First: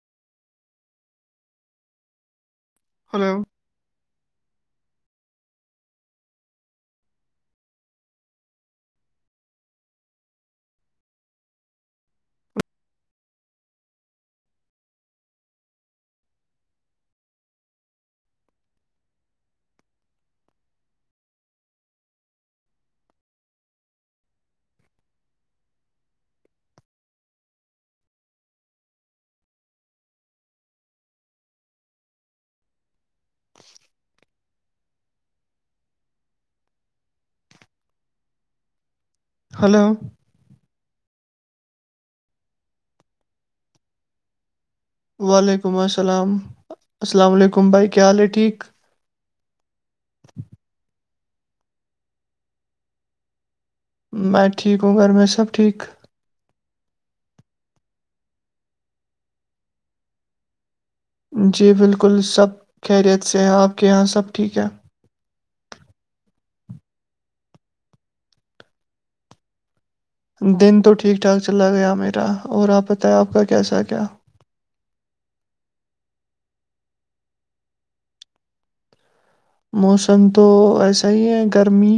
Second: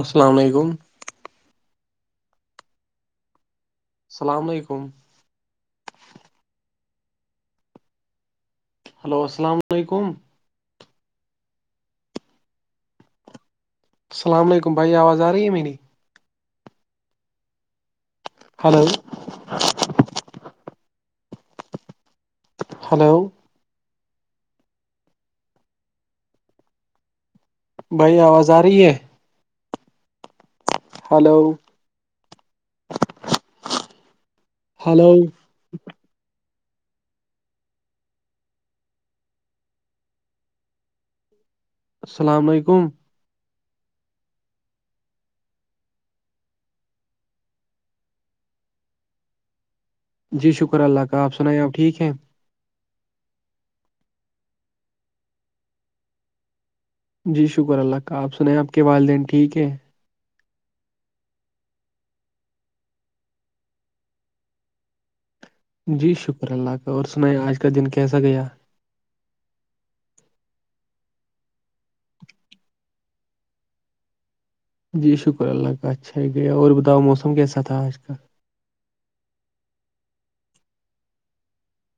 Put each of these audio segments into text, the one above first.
السلام علیکم ہیلو السلام علیکم ہیلو السلام علیکم السلام علیکم بھائی آواز آ رہی میں نہیں ہلو ہیلو بھائی آواز آ رہی ہے ہیلو ہلو ہلو السلام علیکم والیکماسالام آلامالیکم کیا حال ہیں بھیجا جی شکر اللہ کا آپ سنائیے آب ٹھیک ہیں میں ٹھیک ہوں گھر میں سب ٹھیک جی شکر اللہ کا آپ سنیں آپ کے والدین ٹھیک ہیں جی بالکل سب خیریت سے ہیں آپ کے یہاں سب ٹھیک ہے جی شکر اللہ کا اور سنیں آج کا دن کیسا گیا دن تو ٹھیک ٹھاک چلا گیا میرا اور آپ بتائیں آپ کا کیسا کیا جی شکر اللہ کا اچھا ہی گیا اور بتاؤ موسم کیسا تھا آج کال موسم تو ایسا ہی ہے گرمی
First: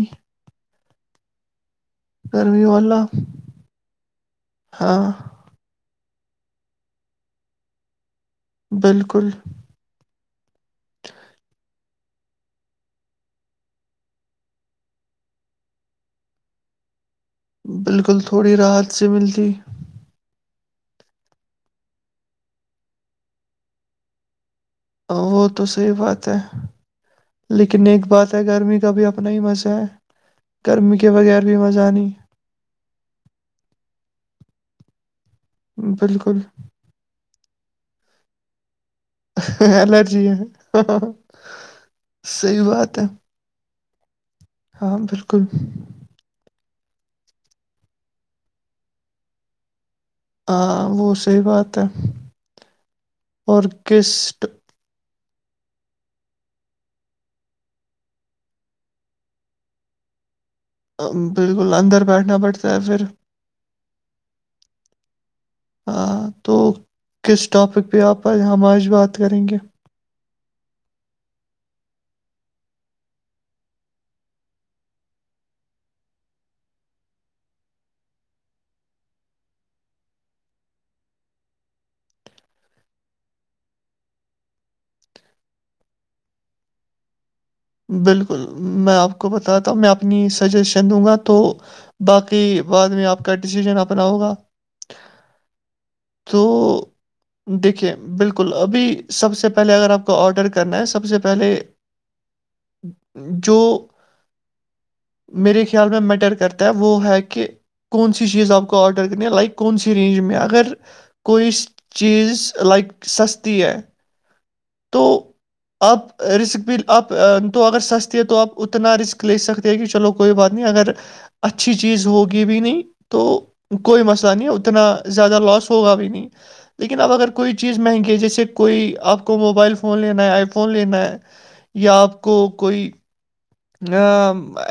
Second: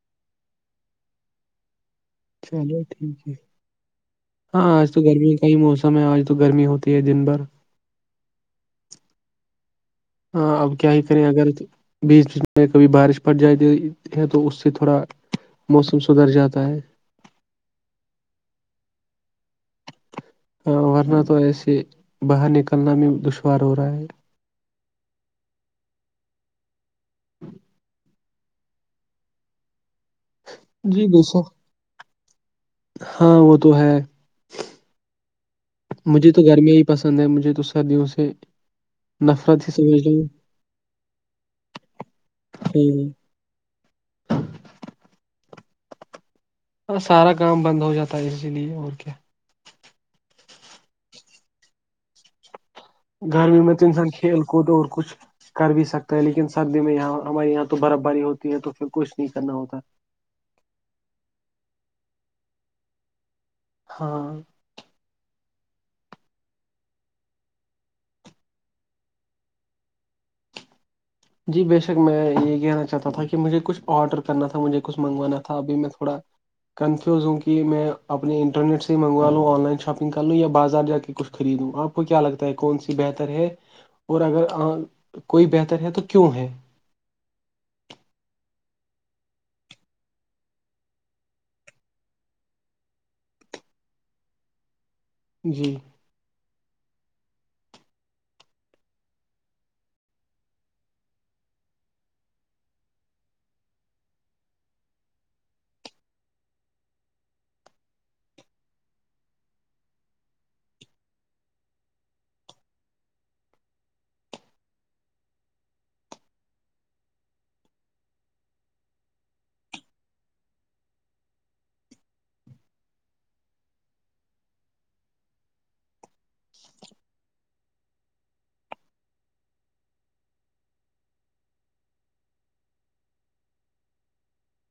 گرمی چلو والا ٹھیک ہے ہاں آج تو گرمی کئی موسم ہے آج تو گرمی ہوتی ہے دن بھر بالکل ہاں اب کیا ہی کریں اگر [inaudible] بیچ بیچ میں کبھی بارش پڑ جاتی ہے تو اس سے تھوڑا [inaudible] موسم سدھر جاتا ہے بالکل تھوڑی راحت سے ملتی ہاں ورنہ تو ایسے باہر نکلنا میں دشوار ہو رہا ہے وہ تو صحیح بات ہے لیکن ایک بات گرمی کا بھی اپنا ہی مزہ ہے گرمی جی کے بے بغیر شک بھی مزہ نہیں ہاں وہ تو ہے مجھے بالکل تو گرمیا ہی پسند ہے مجھے تو سردیوں سے نفرت ہی سمجھ ل الرجی ہے صحیح بات ہے ہاں [inaudible] ہاں بالکل ہاں سارا کام بند ہو جاتا ہے اسی لیے اور کیا ہاں وہ صحیح بات ہے گرمی اور میں تو انسان کس کھیل کود اور کچھ کر بھی سکتا ہے لیکن سردی میں یہاں ہمارے یہاں تو برف باری ہوتی ہے تو پھر کچھ نہیں کرنا ہوتا بالکل اندر بیٹھنا پڑتا ہے پھر ہاں ہاں تو کس ٹاپک پہ آپ ہم آج بات کریں گے جی بے شک میں یہ کہنا چاہتا تھا کہ مجھے کچھ آڈر کرنا تھا مجھے کچھ منگوانا تھا ابھی میں تھوڑا کنفیوز ہوں کہ میں اپنے انٹرنیٹ سے ہی مگوا لوں آن لائن شاپنگ کر لوں یا بازار جا کے کچھ خریدوں آپ کو کیا لگتا ہے کون سی بہتر ہے اور اگر کوئی بہتر ہے تو کیوں ہے بالکل میں آپ کو بتاتا ہوں میں اپنی سجیشن دوں گا تو باقی بعد میں آپ کا ڈسیزن اپنا ہوگا جی تو [inaudible] دیکھیے بالکل ابھی سب سے پہلے اگر آپ کو آڈر کرنا ہے سب سے پہلے جو میرے خیال میں میٹر کرتا ہے وہ ہے کہ کون سی چیز آپ کو آرڈر کرنی ہے لائک کون سی رینج میں اگر کوئی چیز لائک سستی ہے تو آپ رسک بھی آپ تو اگر سستی ہے تو آپ اتنا رسک لے سکتے کہ چلو کوئی بات نہیں اگر اچھی چیز ہوگی بھی نہیں تو کوئی مسئلہ نہیں اتنا زیادہ لاس ہوگا بھی نہیں لیکن اب اگر کوئی چیز مہنگی جیسے کوئی آپ کو کو موبائل فون لینا ہے آئی فون لینا ہے یا آپ کو کوئی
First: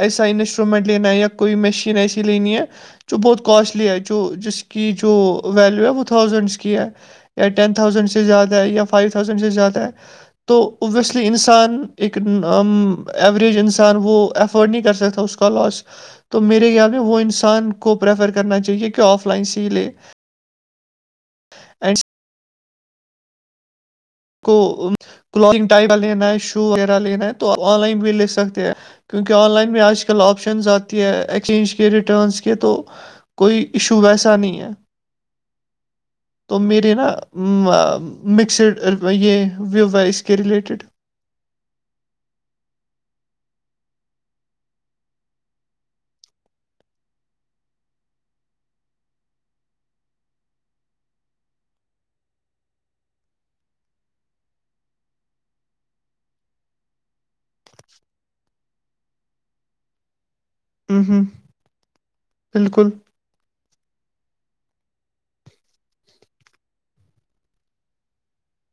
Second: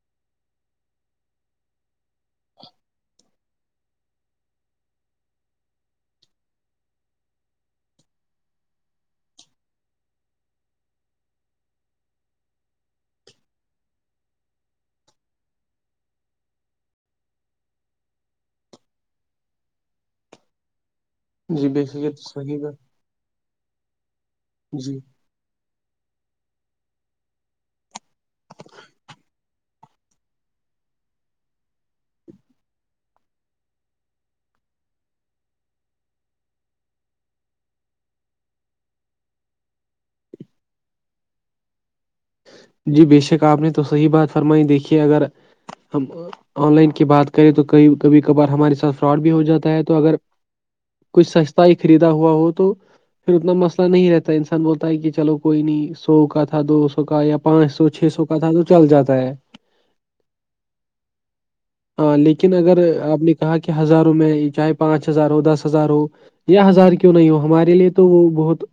ایسا انسٹرومنٹ لینا ہے یا کوئی مشین ایسی لینی ہے جو بہت کوسٹلی ہے جو جس کی جو ویلیو ہے وہ تھازینڈس کی ہے یا ٹین تھاؤزینڈ سے زیادہ ہے یا فائیو تھاؤزینڈ سے زیادہ ہے تو اوبویسلی انسان ایک ایوریج انسان انسان وہ افورڈ نہیں کر سکتا اس کا لاس تو میرے خیال میں وہ انسان کو پریفر کرنا چاہیے کہ آف لائن سی لے جی بے فریت تو صحیح بات کو جی کلتنگ ٹائپ لینا ہے شو وغیرہ لینا ہے تو آن لائن بھی لے سکتے ہیں کیونکہ آن لائن میں آج کل آج کل آپشنز آتی ہے ایکسچینج کے ریٹرنز کے تو کوئی ایشو ویسا نہیں ہے تو میرے نا مکسڈ یہ ویو واس کے ریلیٹڈ جی بے شک آپ نے تو صحیح بات فرمائی دیکھیے اگر ہم آن لائن کی بات کریں تو کبھی کبھار ہمارے ساتھ فراڈ بھی ہو جاتا ہے تو اگر کچھ سستا ہی خریدا ہوا ہو تو پھر اتنا مسئلہ نہیں رہتا ہے انسان بولتا ہے کہ چلو کوئی نہیں سو کا تھا دو سو کا یا پانچ سو چھ سو کا تھا تو چل جاتا ہے ہوں ہاں لیکن اگر بالکل آپ نے کہاں کے ہزاروں میں چاہے پانچ ہزار ہو دس ہزار ہو یا ہزار کیوں نہیں ہو ہمارے لیے تو وہ بہت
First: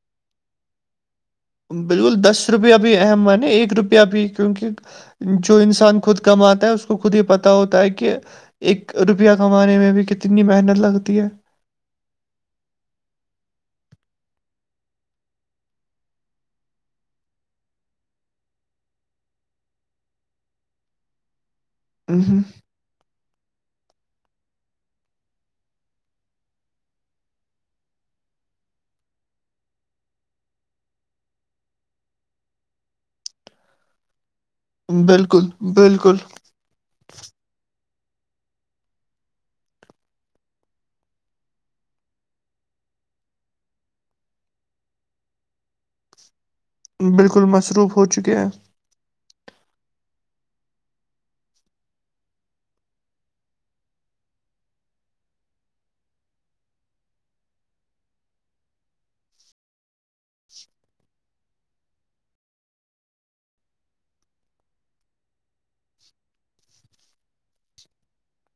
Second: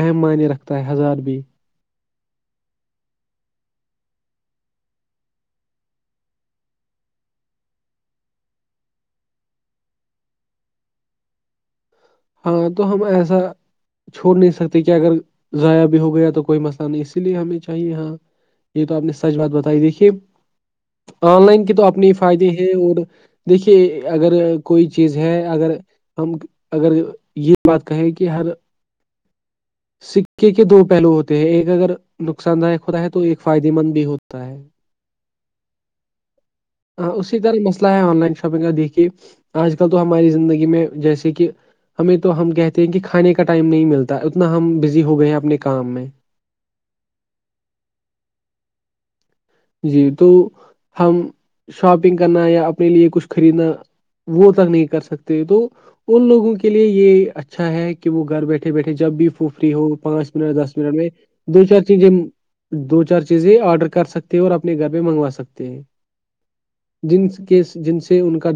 اہم منی رکھتا ہے ہزار بھی بالکل دس روپیہ بھی اہم مانےایک روپیہ بھی کیونکہ جو انسان خود کم آتا ہے اس کو خود ہی پتہ ہوتا ہے کہ ایک روپیہ کمانے میں بھی کتنی محنت لگتی ہے ہاں تو ہم ایسا چھوڑ نہیں سکتے کیا اگر ضائع بھی ہو گیا تو کوئی مسئلہ نہیں اسی لیے ہمیں چاہیے یہاں یہ تو آپ نے سچ بات بتائی دیکھیے آن لائن کی تو اپنے فائدے ہوں ہیں اور دیکھیے اگر کوئی چیز ہے اگر ہم اگر یہ بات کہے کہ ہر سکے کے دو پہلو ہوتے ہیں ایک اگر نقصان داک ہوتا ہے تو ایک فائدے مند بھی ہوتا ہے بالکل بالکل اسی طرح مسئلہ ہے آن لائن شاپنگ کا دیکھیے آج کل تو ہماری زندگی میں جیسے کہ ہمیں تو ہم کہتے ہیں کہ کھانے کا ٹائم نہیں ملتا اتنا ہم بزی ہو گئے ہیں اپنے کام میں بالکل مصروف ہو چکے ہیں جی تو ہم شاپنگ کرنا یا اپنے لیے کچھ خریدنا وہ تک نہیں کر سکتے تو ان لوگوں کے لیے یہ اچھا ہے کہ وہ گھر بیٹھے بیٹھے جب بھی وہ فری ہو پانچ منٹ دس منٹ میں دو چار چیزیں دو چار چیزیں آڈر کر سکتے اور اپنے گھر پہ منگوا سکتے ہیں جن کے جن سے ان کا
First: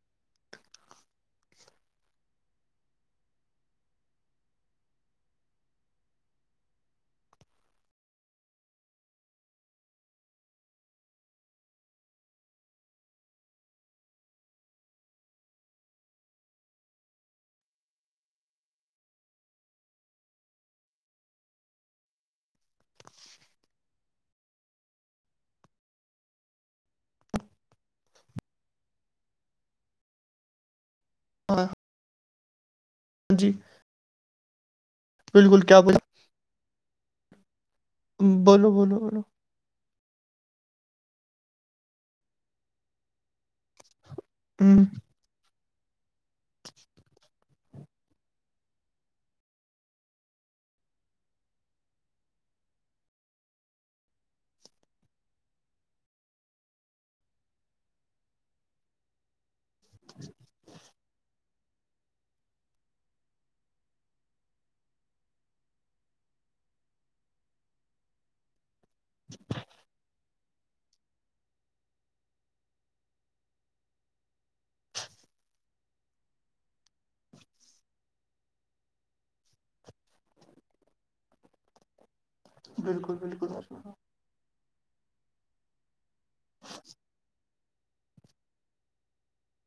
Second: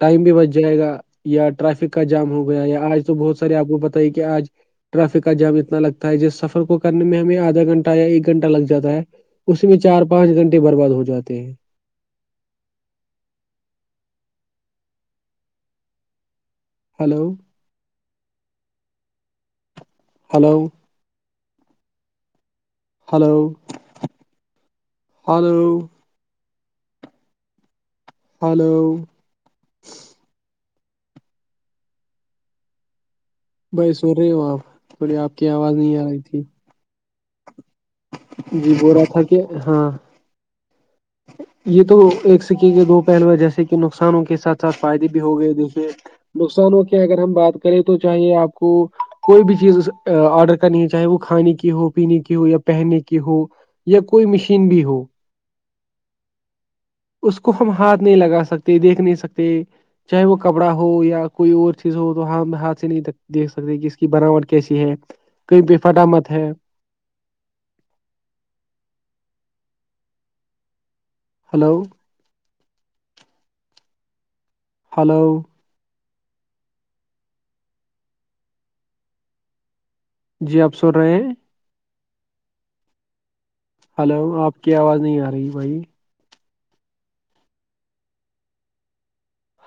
ٹائم بھی بچ جائے گا یا ٹریافک کا جام ہو گیا یا آج تو بہت سارے آپ کو پتہ ہی کہ آج ٹریافک کا جام اتنا لگتا ہے جس سفر کو کرنے میں ہمیں آدھا گھنٹہ یا ایک گھنٹہ لگ جاتا ہے تو چار پانچ گھنٹے برباد ہو جاتے ہیں hello hello hello hello hello [inaudible] جی بھائی سن رہی ہو آپ تھوڑی آپ کی بالکل آواز کیا بول نہیں آ رہی تھی بولو جی بول بولو رہا بولو تھا کہ ہاں یہ تو ایک سکے کے دو پہلوئے جیسے کہ نقصانوں کے ساتھ ساتھ ہ فائدے بھی ہو گئے دیکھیے نقصانوں کی اگر ہم بات کریں تو چاہے آپ کو کوئی بھی چیز آڈر نہیں چاہے وہ کھانے کی ہو پینے کی ہو یا پہنے کی ہو یا کوئی مشین بھی ہو اس کو ہم ہاتھ نہیں لگا سکتے دیکھ نہیں سکتے چاہے وہ کپڑا ہو یا کوئی اور چیز ہو تو ہم ہاتھ سے نہیں دیکھ سکتے کہ اس کی بناوٹ کیسی ہے کہیں پہ فٹامت ہے [inaudible] ہلو ہیلو جی آپ سن رہے ہیں بالکل بالکل ہاں ہیلو آپ کی آواز نہیں آ رہی بھائی [inaudible]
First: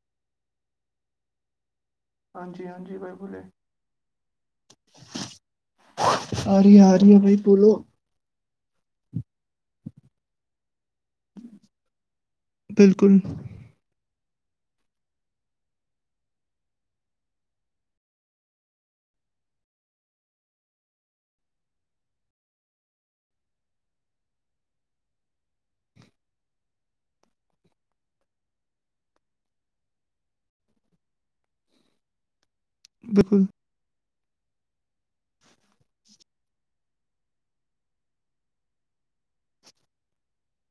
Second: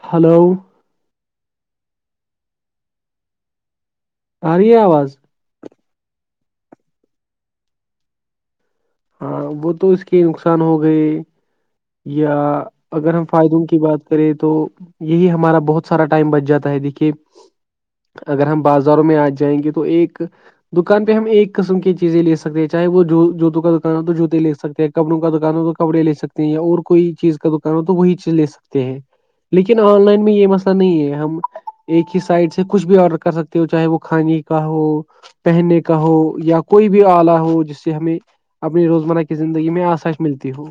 ہلو ہاں جی ہاں جی بالکل آرہی آواز آ رہی آ رہی ہے بھائی بولو ہاں وہ تو اس کے نقصان ہو گئے یا اگر بالکل ہم فائدوں کی بات کرے تو یہی ہمارا بہت سارا ٹائم بچ جاتا ہے دیکھیے اگر ہم بازاروں میں آ جائیں گے تو ایک دکان پہ ہم ایک قسم کی چیزیں لے سکتے ہیں چاہے وہ جو جوتوں کا دکان ہو تو جوتے لے سکتے ہیں کپڑوں کا دکان ہو تو کپڑے لے سکتے ہیں یا اور کوئی چیز کا دکان ہو تو وہی چیز لے سکتے ہیں لیکن آن لائن میں یہ مسئلہ نہیں ہے ہم ایک ہی سائٹ سے کچھ بھی آرڈر کر بالکل سکتے ہو چاہے وہ کھے کا ہو پہننے کا ہو یا کوئی بھی آلہ ہو جس سے ہمیں اپنی روزمرہ کی زندگی میں آسائش ملتی ہو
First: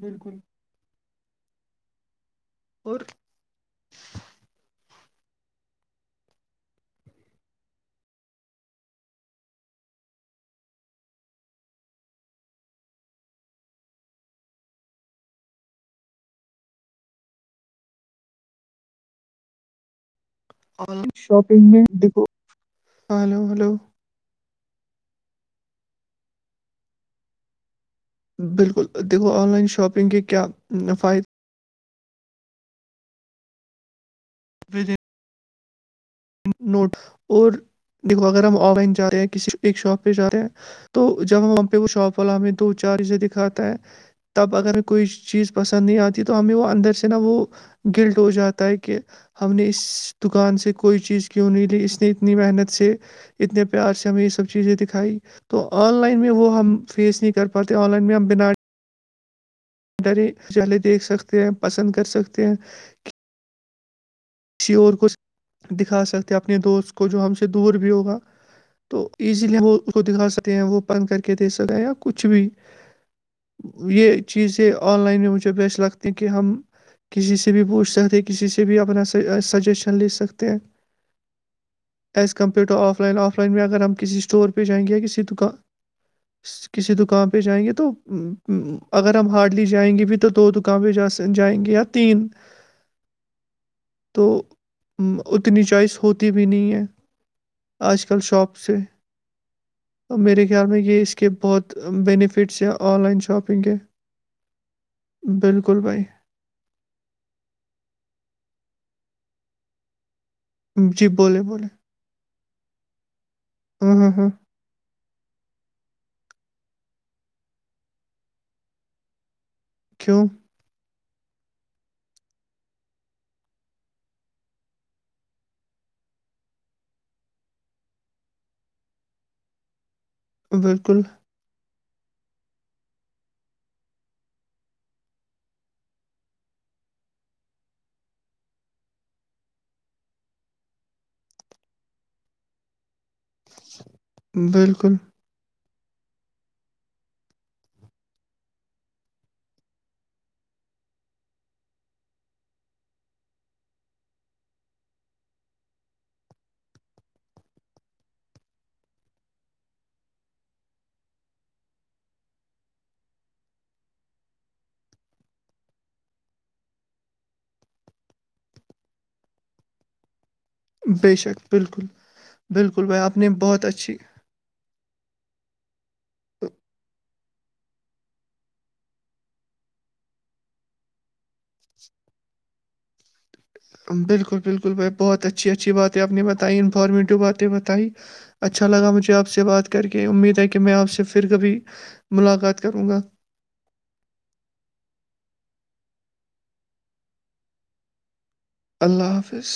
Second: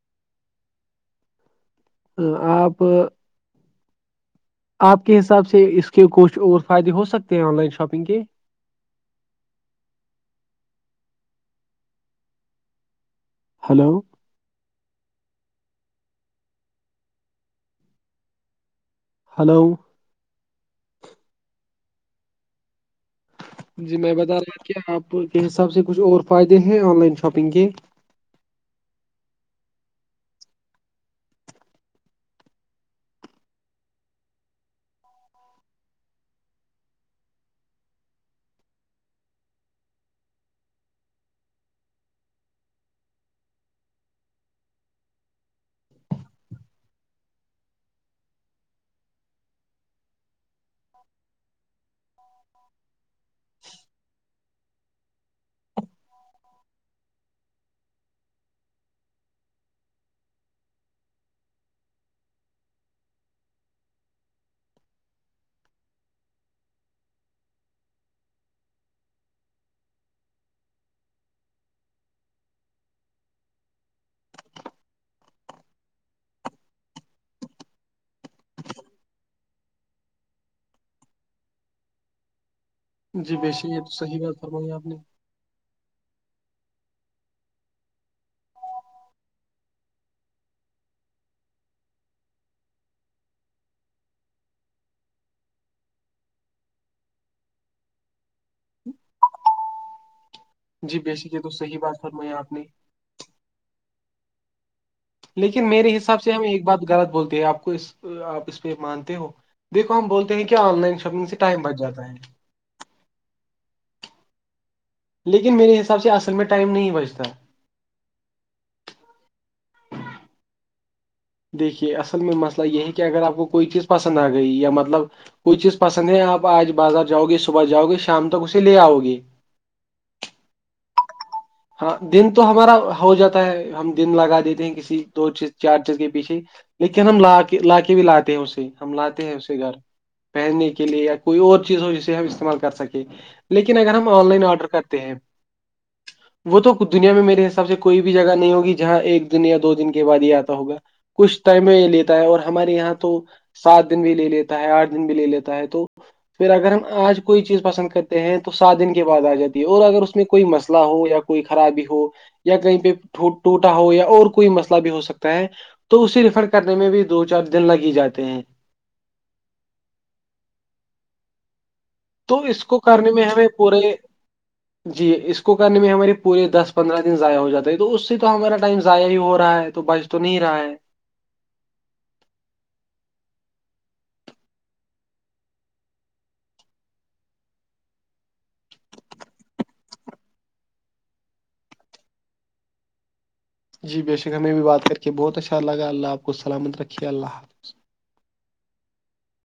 بالکل آپ اور آپ کے حساب سے اس کے کچھ اور فائدے ہو سکتے ہیں آن لائن شاپنگ کے hello hello online shopping میں دھو ہلو ہلو جی میں بتا رہا کہ آپ کے حساب سے کچھ اور فائدے ہیں آن لائن شاپنگ کے بالکل دیکھو آن لائن شاپنگ کے کیا نفائد [inaudible] نوٹ اور دیکھو اگر ہم آن لائن جا رہے ہیں کسی ایک شاپ پہ جا رہے ہیں تو جب ہم وہ پہ وہ شاپ والا ہمیں دو چار اسے دکھاتا ہے تب اگر ہم کوئی چیز پسند نہیں آتی تو ہمیں وہ اندر سے نہا وہ گلڈ ہو جاتا ہے کہ ہم نے اس دکان سے کوئی چیز کیوں نہیں لی اس نے اتنی محنت سے اتنے پیار سے ہمیں یہ سب چیزیں دکھائی تو آن لائن میں وہ ہم فیس نہیں کر پاتے آن لائن میں ہم بنا ڈر خالے دیکھ سکتے ہیں پسند کر سکتے ہیں کہ کسی اور کو دکھا سکتے اپنے دوست کو جو ہم سے دور بھی ہوگا تو ایزیلی ہم اس کو دکھا سکتے ہیں وہ پن کر کے دے سکتے ہیں یا کچھ بھی یہ چیزیں آن لائن میں مجھے بییس لگتی ہیں کہ ہم کسی سے بھی پوچھ سکتے کسی سے بھی اپنا سجیشن لے سکتے ہیں ایز کمپیئر ٹو آپ آف لائن جی آف لائن میں بیشک یہ اگر تو ہم کسی صحیح بات اسٹور پہ فرمائی آپ جائیں گے نے یا کسی دکان کسی دکان پہ جائیں گے تو اگر ہم ہارڈلی جائیں گے بھی تو دو دکان پہ جا جائیں گے آپ تین تو اتنی چوائس ہوتی بھی نہیں ہے آج کل شاپ سے میرے خیال میں جی یہ اس کے بیشک تو بہت صحیح بات فرمائی آپ بینیفٹس نے ہیں آن لائن شاپنگ کے لیکن بالکل میرے بھائی حساب سے ہم ایک بات غلط بولتے ہیں آپ کو آپ اس پہ مانتے ہو دیکو ہم بولتے ہیں کیا آن لائن جی شاپنگ سے بولے ٹائم بولے بچ جاتا ہے ہوں ہوں ہوں [inaudible] لیکن میرے حساب سے اصل میں ٹائم نہیں بجتا ککھیوں [unintelligible] دیکھیے اصل میں مسئلہ یہ ہے کہ اگر آپ کو کوئی چیز پسند آ گئی یا مطلب کوئی چیز پسند ہے آپ آج بازار جاؤ گے صبح جاؤ گے شام تک اسے لے آؤ گے بالکل ہاں دن تو ہمارا ہو جاتا ہے ہم دن لگا دیتے ہیں کسی دو چیز چار چیز کے پیچھے لیکن ہم لا کے لا کے بھی لاتے ہیں اسے ہم لاتے ہیں اسے گھر [inaudible] پہننے کے لیے یا کوئی اور چیز ہو جسے ہم استعمال کر سکیں لیکن اگر ہم آن لائن آرڈر بالکل، کرتے ہیں وہ تو دنیا میں میرے حساب سے کوئی بھی جگہ نہیں ہوگی جہاں ایک دن یا دو دن کے بعد ہی آتا ہوگا کچھ ٹیم یہ لیتا ہے اور ہمارے یہاں تو سات دن بھی لے لیتا ہے آٹھ دن بھی لے لیتا ہے تو پھر اگر ہم آج کوئی چیز پسند کرتے ہیں تو سات دن کے بد آ جاتی ہے اور اگر اس میں کوئی مسئلہ ہو یا کوئی خرابی ہو یا کہیں پہ ٹوٹا ہو یا اور کوئی مسئلہ بھی ہو سکتا ہے تو اسے ریفر کرنے میں بھی دو چار دن لگ ہی جاتے ہیں بے شک بالکل تو اس کو بالکل بھائی کرنے آپ میں نے ہمیں بہت پورے اچھی جی اس کو کرنے میں ہماری پورے دس پندرہ دن ضائع ہو جاتا ہے تو اس سے تو ہمارا ٹائم ضائع ہی ہو رہا ہے تو بچ تو نہیں رہا ہے بالکل بالکل بھائی بہت اچھی اچھی باتیں آپ نے بتائی انفارمیٹو باتیں بتائی اچھا لگا مجھے آپ سے بات کر کے امید ہے کہ میں آپ سے پھر کبھی ملاقات کروں گا جی بے شک ہمیں بھی بات کر کے بہت اچھا لگا اللہ آپ کو سلامت رکھیے اللہ اللہ حافظ